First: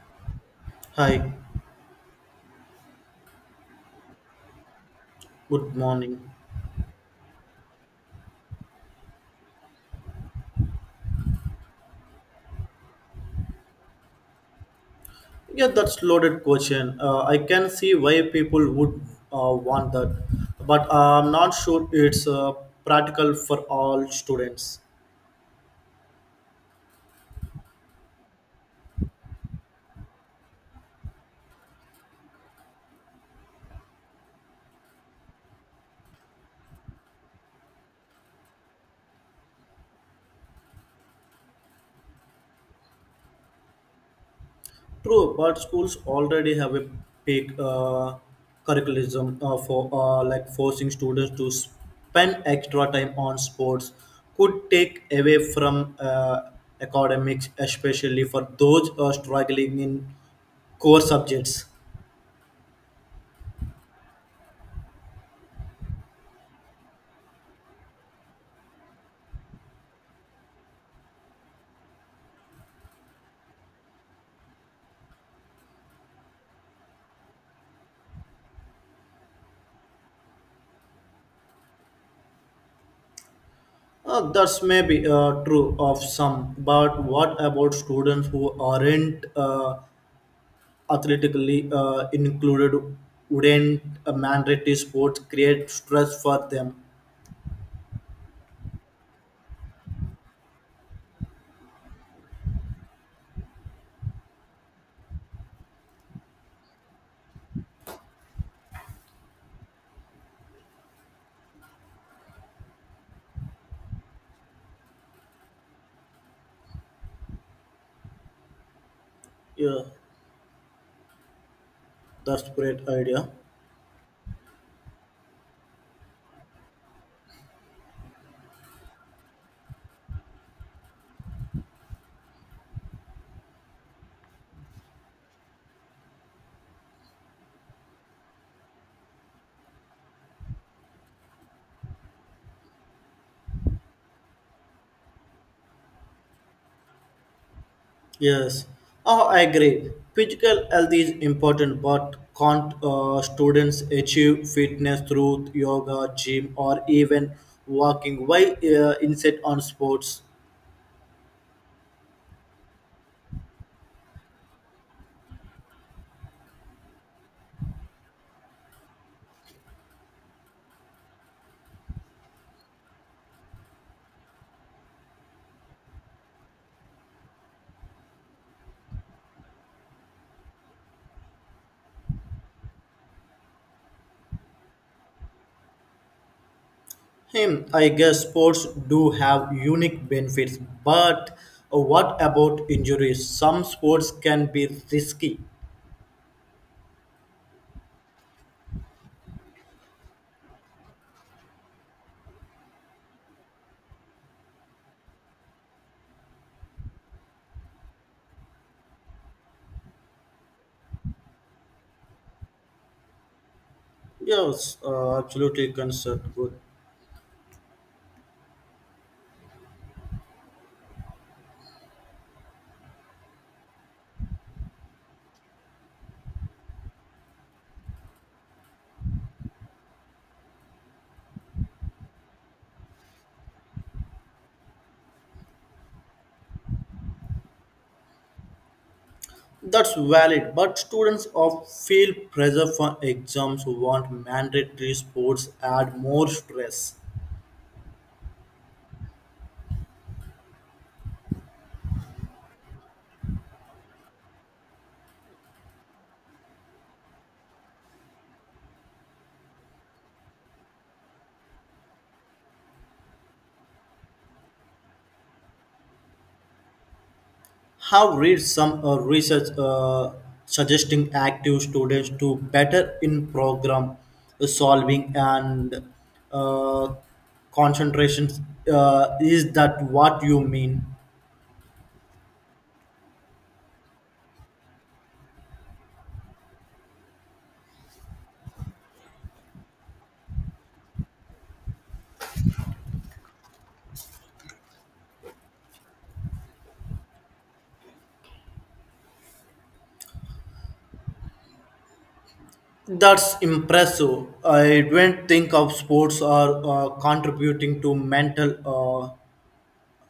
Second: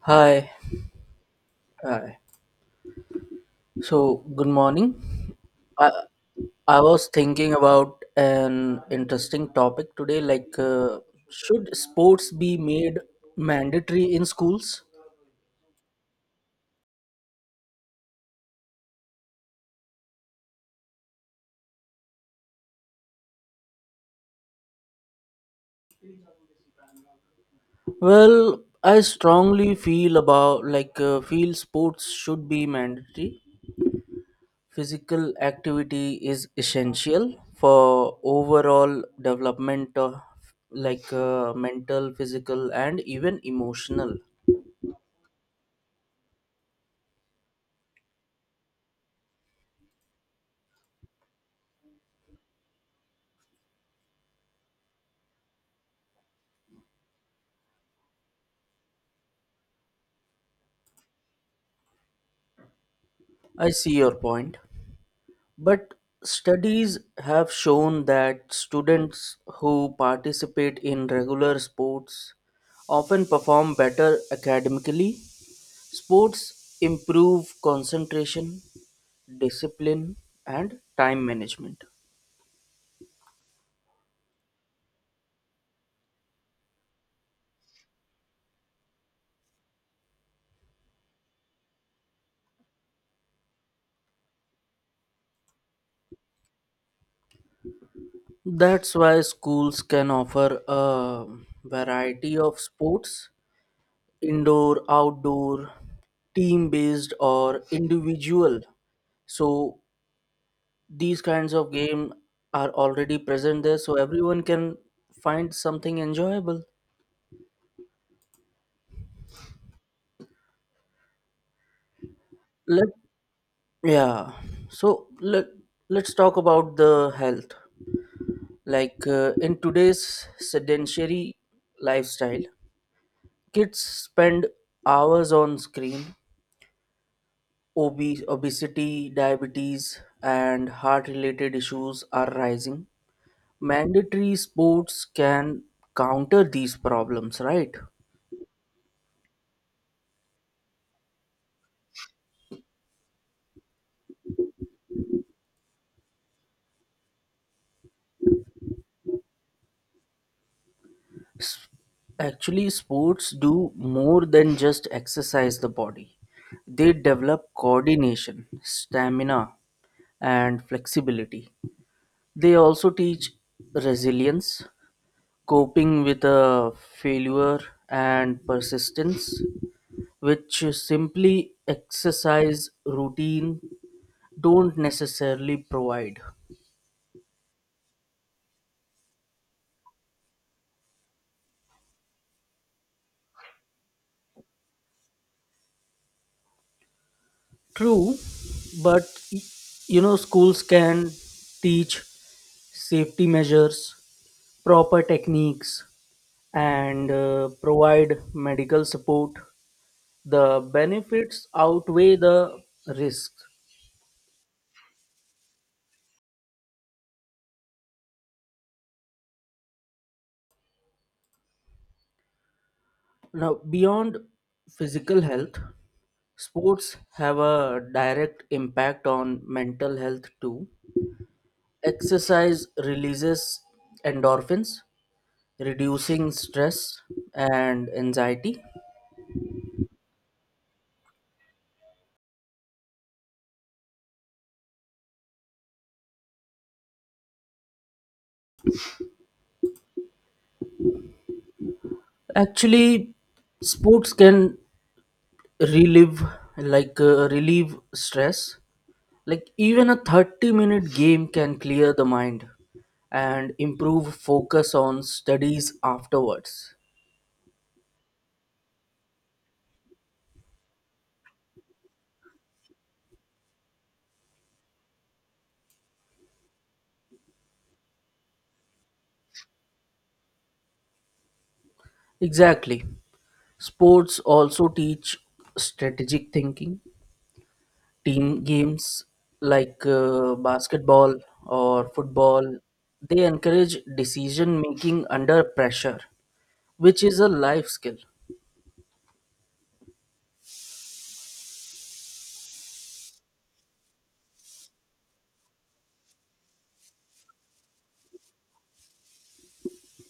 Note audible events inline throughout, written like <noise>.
Hi. Hi, Hi. So, good morning. good I morning. I was thinking about an interesting topic today, should sports be made mandatory in schools? Yeah, that's loaded question. I can see why people would want that, but I'm not sure it's practical for all students. Well, I strongly feel about like feel sports should be mandatory. Physical activity is essential for overall development of mental, physical, and even emotional. True, but schools already have a big curriculum for like forcing students to spend extra time on sports could take away from academics, especially for those struggling in core subjects. I see your point. But studies have shown that students who participate in regular sports often perform better academically. Sports improve concentration, discipline, and time management. That's maybe true of some, but what about students who aren't athletically included? Wouldn't a mandatory sports create stress for them? That's why schools can offer a variety of sports, indoor, outdoor, team based, or individual, so these kinds of game are already present there so everyone can find something enjoyable. Yeah, that's great let idea. yeah so let let's talk about the health, in today's sedentary lifestyle kids spend hours on screen. Obese Obesity, diabetes and heart related issues are rising. Mandatory sports can counter these problems, right? Yes, oh, I agree. Physical health is important, but can't students achieve fitness through yoga, gym, or even walking? Why insist on sports? Actually, sports do more than just exercise the body. They develop coordination, stamina, and flexibility. They also teach resilience, coping with a failure, and persistence, which simply exercise routine don't necessarily provide. Hmm, I guess sports do have unique benefits, but what about injuries? Some sports can be risky. True, but y- schools can teach safety measures, proper techniques, and provide medical support. The benefits outweigh the risks. Yes, absolutely concerned. Good. Now, beyond physical health, sports have a direct impact on mental health too. Exercise releases endorphins, reducing stress and anxiety. That's valid, but students of feel pressure for exams who want mandatory sports add more stress. Actually, sports can relieve relieve stress. Like even a 30-minute game can clear the mind and improve focus on studies afterwards. Have read some research suggesting active students to better in program solving and uh, concentration, is that what you mean? Exactly. Sports also teach strategic thinking. Team games basketball or football, they encourage decision making under pressure, which is a life skill. That's impressive, I don't think of sports are contributing to mental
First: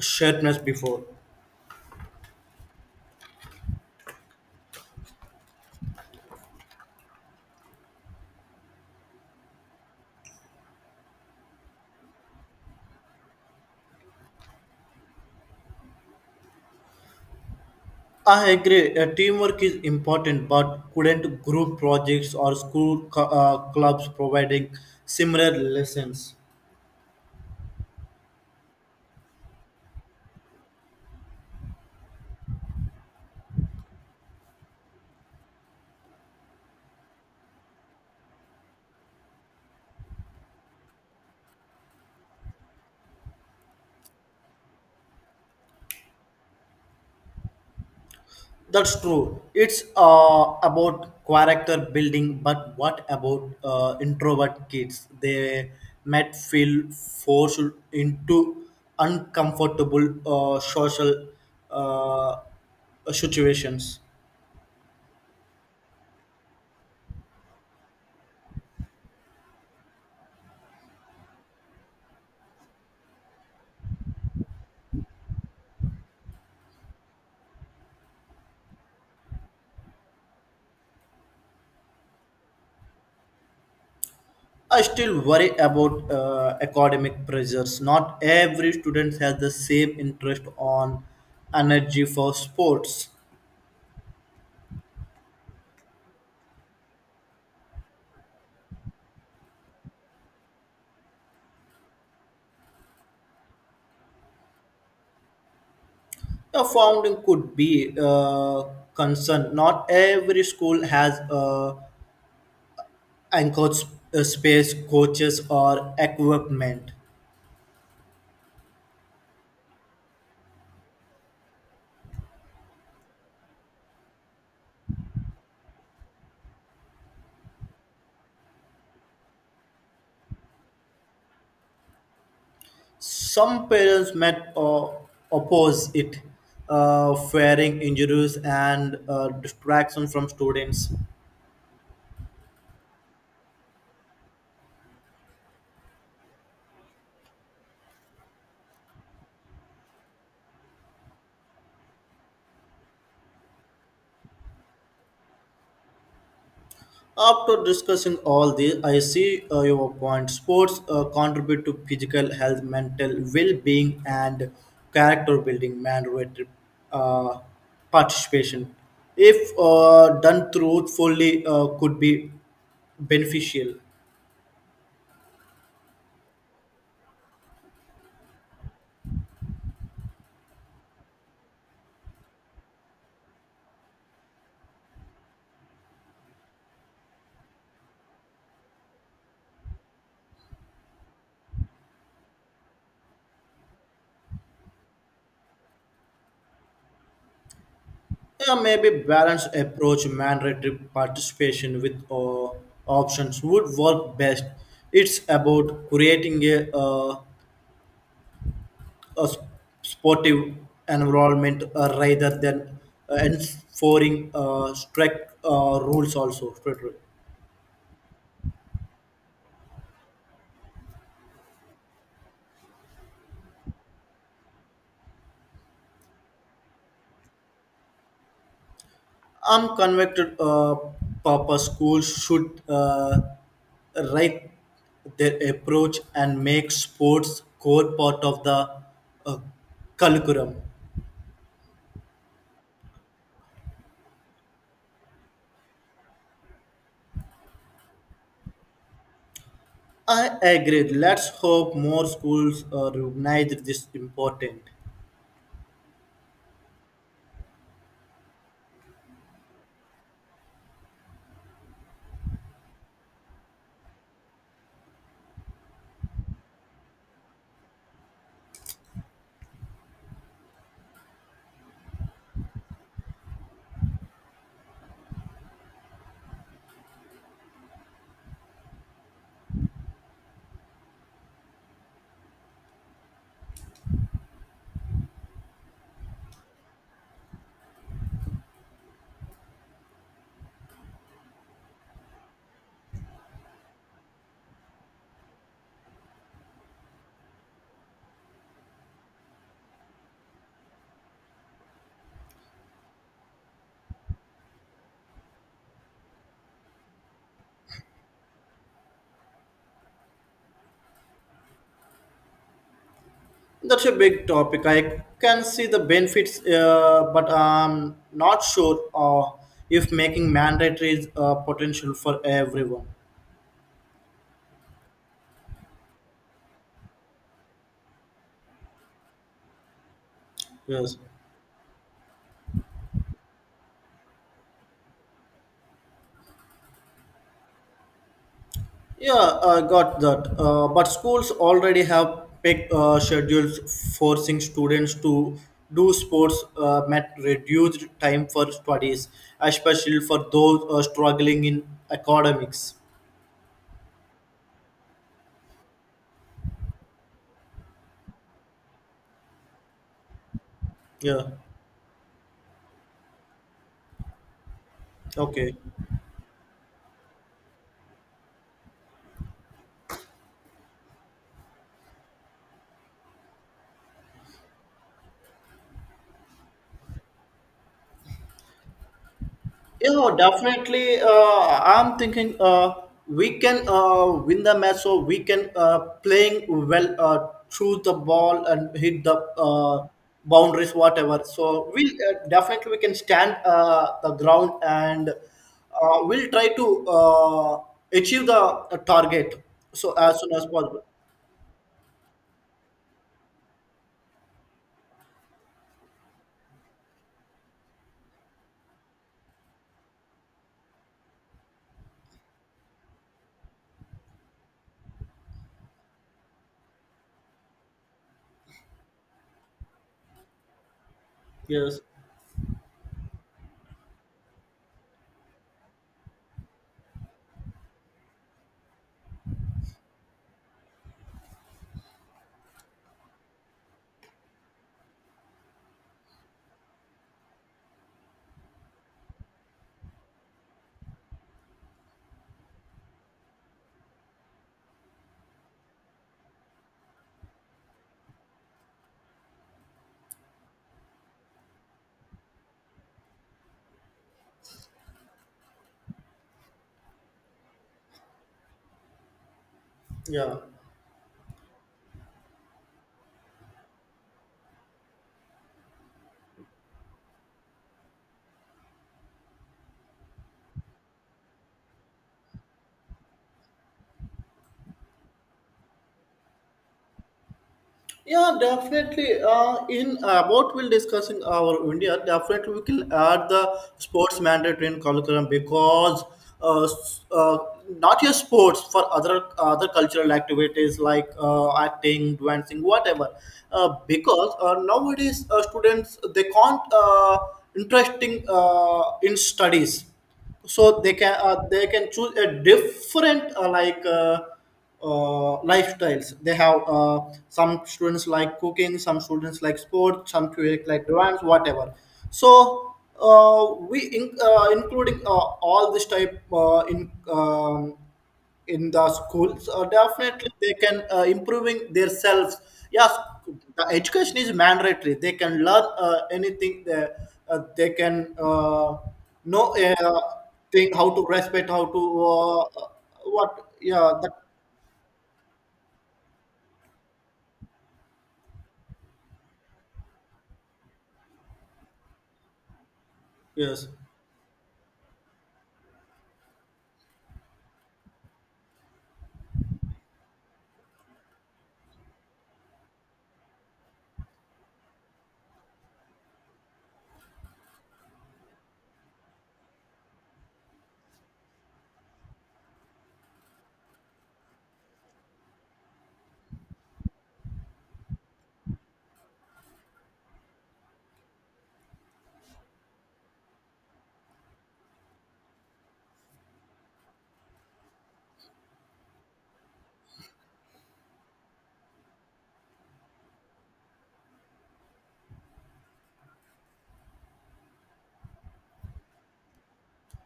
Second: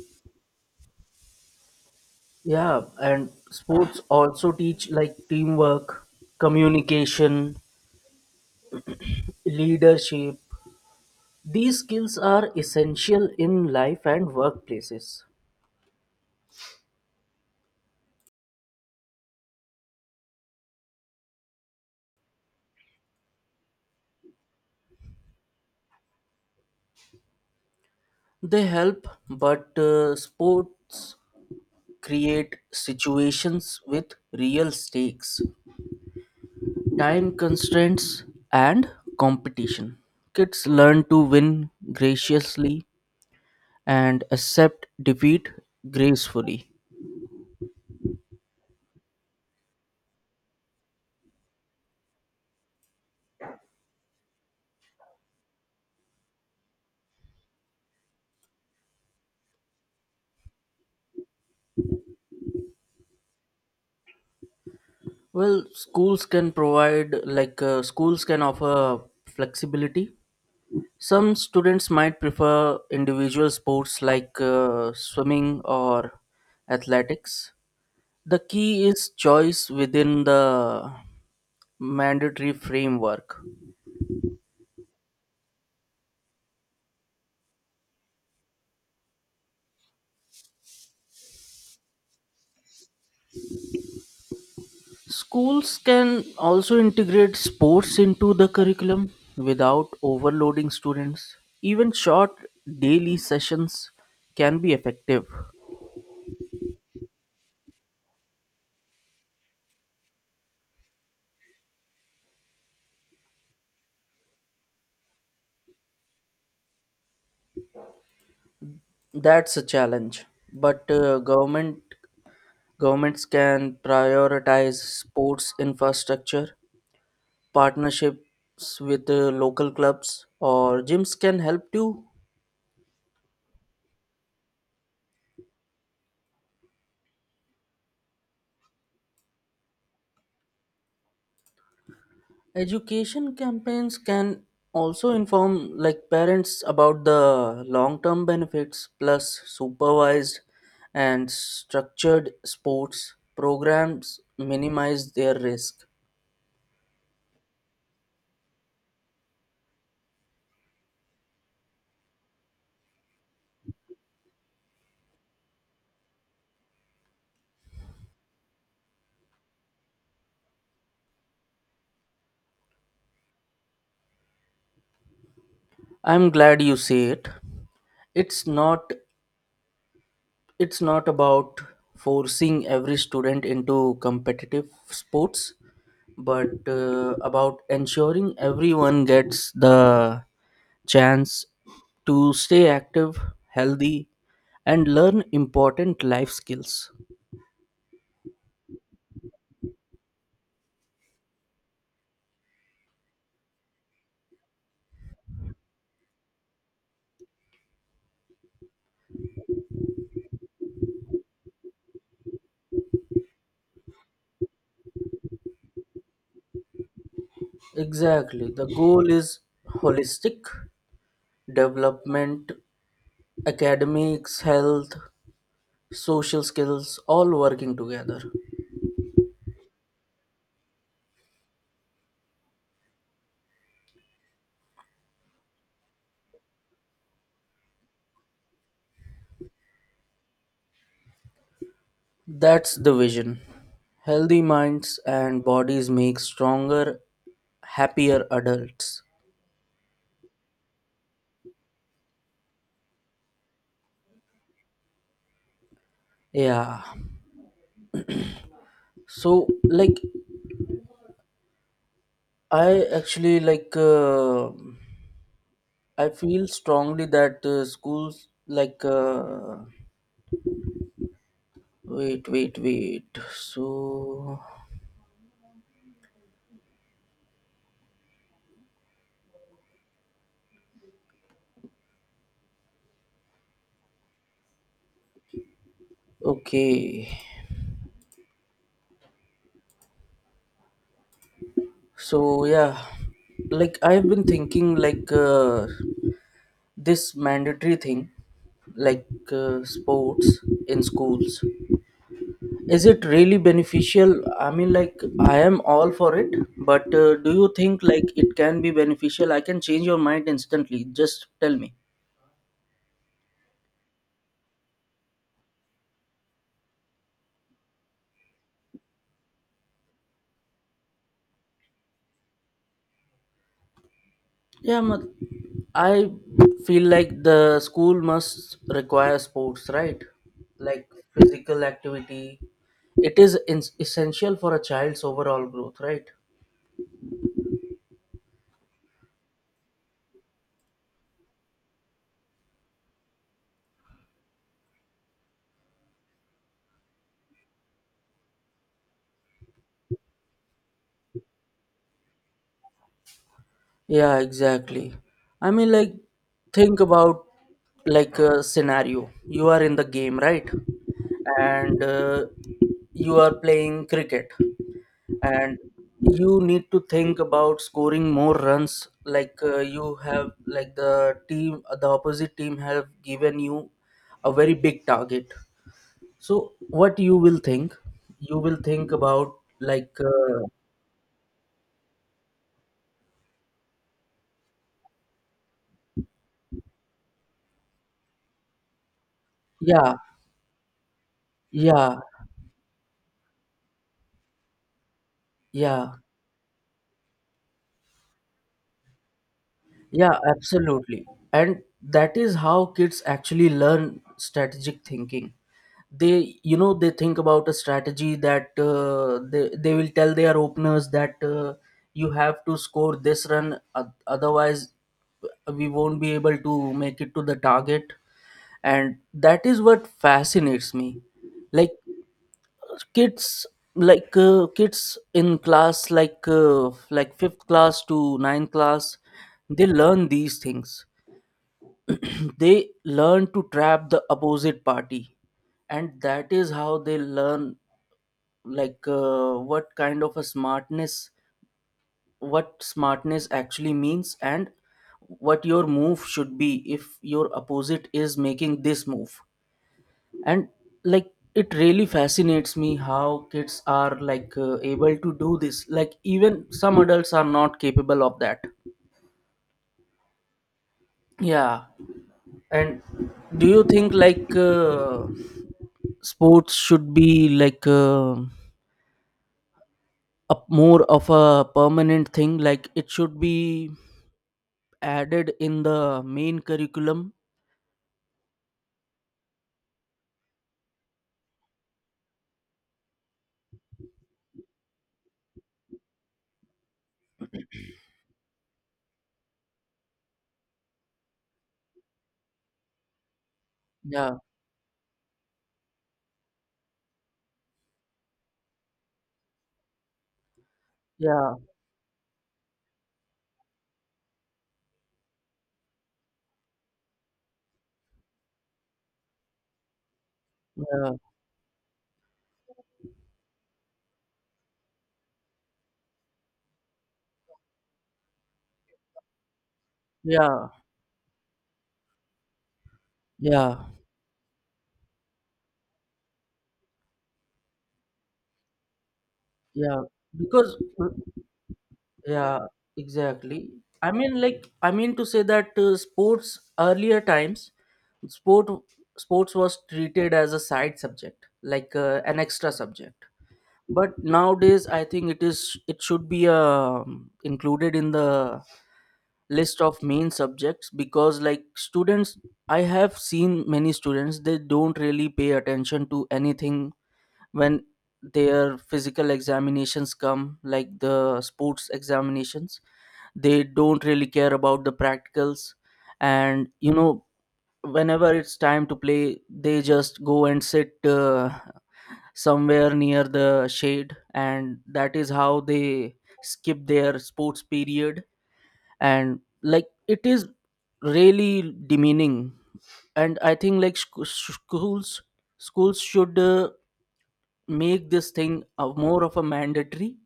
sharpness before. Yeah, and sports also teach like teamwork, communication, leadership. These skills are essential in life and workplaces. I agree. Teamwork is important, but couldn't group projects or school clubs providing similar lessons? They help, but sports create situations with real stakes, time constraints, and competition. Kids learn to win graciously and accept defeat gracefully. That's true. It's about character building, but what about introvert kids? They might feel forced into uncomfortable social uh, situations. Well, schools can offer flexibility. Some students might prefer individual sports swimming or athletics. The key is choice within the mandatory framework. I still worry about academic pressures. Not every student has the same interest on energy for sports. Schools can also integrate sports into the curriculum without overloading students. Even short daily sessions can be effective. The founding could be a concern. Not every school has a anchored space, coaches, or equipment. That's a challenge, but governments can prioritize sports infrastructure. Partnerships with local clubs or gyms can help too. Some parents might oppose it, fearing injuries and distraction from students. Education campaigns can also inform like parents about the long-term benefits, plus supervised and structured sports programs minimize their risk. After discussing all this, I see your point. Sports contribute to physical health, mental well being, and character building, mandatory uh, participation. If done truthfully, could be beneficial. I'm glad you say it. It's not it's not about forcing every student into competitive sports but about ensuring everyone gets the chance to stay active, healthy, and learn important life skills. Yeah, maybe balanced approach mandatory participation with options would work best. It's about creating a sportive environment rather than enforcing strict rules also. Strict rule. Exactly, the goal is holistic development, academics, health, social skills, all working together. I'm convicted, Papa schools should write their approach and make sports core part of the uh, curriculum. That's the vision. Healthy minds and bodies make stronger, happier adults. I agree. Let's hope more schools recognize this important. Yeah. So like I actually like I feel strongly that schools wait. So okay. So yeah. Like I've been thinking this mandatory thing like sports in schools, is it really beneficial? I mean, like, I am all for it but do you think like it can be beneficial? I can change your mind instantly, just tell me. That's a big topic. I can see the benefits, but I'm not sure if making mandatory is potential for everyone. Yeah ma- i feel like the school must require sports, right? like Yes. Physical activity, it is essential for a child's overall growth, right? Yeah, I got that. But schools already have picked schedules forcing students to do sports at reduced time for studies, especially for those struggling in academics. Yeah, exactly. I mean, like, think about like a scenario. You are in the game, right? Yeah. And you are playing cricket, Okay. and you need to think about scoring more runs. You have, like the team, the opposite team have given you a very big target. So, what you will think? You will think about like, Yeah, uh, definitely. I'm thinking we can win the match, so we can playing well through the ball and hit the yeah, boundaries, whatever. So we yeah, definitely we can stand the ground and yeah. We'll try to achieve the target so Yeah, as soon as possible. absolutely. And that is how kids actually learn strategic thinking. They, you know, they think about a strategy that they will tell their openers that you have to score this run, otherwise we won't be able to make it to the target. And that is what fascinates me. Like Yes. kids in class like fifth class to ninth class, they learn these things <clears throat> they learn to trap the opposite party and that is how they learn what kind of a smartness, what smartness actually means, and what your move should be if your opposite is making this move. And like it really fascinates me how kids are able to do this, like even some adults are not capable of that. Yeah. Yeah. And do you think sports should be like a more of a permanent thing, like it should be added in the main curriculum? Yeah, definitely. In about we'll discussing our India, definitely we can add the sports mandatory in curriculum because uh, s- uh, not just sports for other cultural activities like acting, dancing, whatever. Uh, Yeah, because uh, nowadays students they can't interesting in studies, so they can yeah, uh, they can choose a different lifestyles they have, some students like cooking, some students like sports, some students like yeah, dance, whatever. So we in, including all this type in the schools definitely yeah, they can improving themselves. Yes, yeah, the education is mandatory, they can learn anything they can know yeah, because thing uh, how to respect, how to yeah, uh, what exactly. I yeah that, mean, like, I mean to say that sports earlier times, sport sports was treated as a side subject, an extra subject. yes, But nowadays, I think it should be included in the list of main subjects because, like, students, I have seen many students, they don't really pay attention to anything when their physical examinations come, like the sports examinations, they don't really care about the practicals and you know, whenever it's time to play they just go and sit somewhere near the shade, and that is how they skip their sports period. And like it is really demeaning, and I think schools, schools should make this thing a more of a mandatory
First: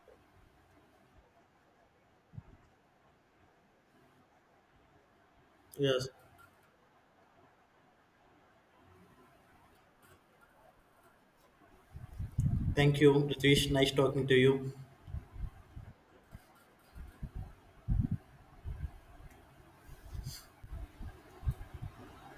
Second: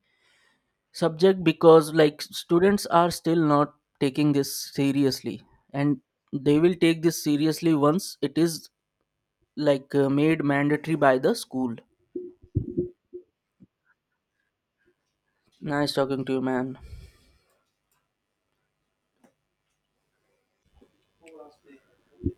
subject, because like students are still not taking this seriously, and yes. they will take this seriously once it is made mandatory by the school. Thank you, Ritesh. Nice talking to you. Nice talking to you, man.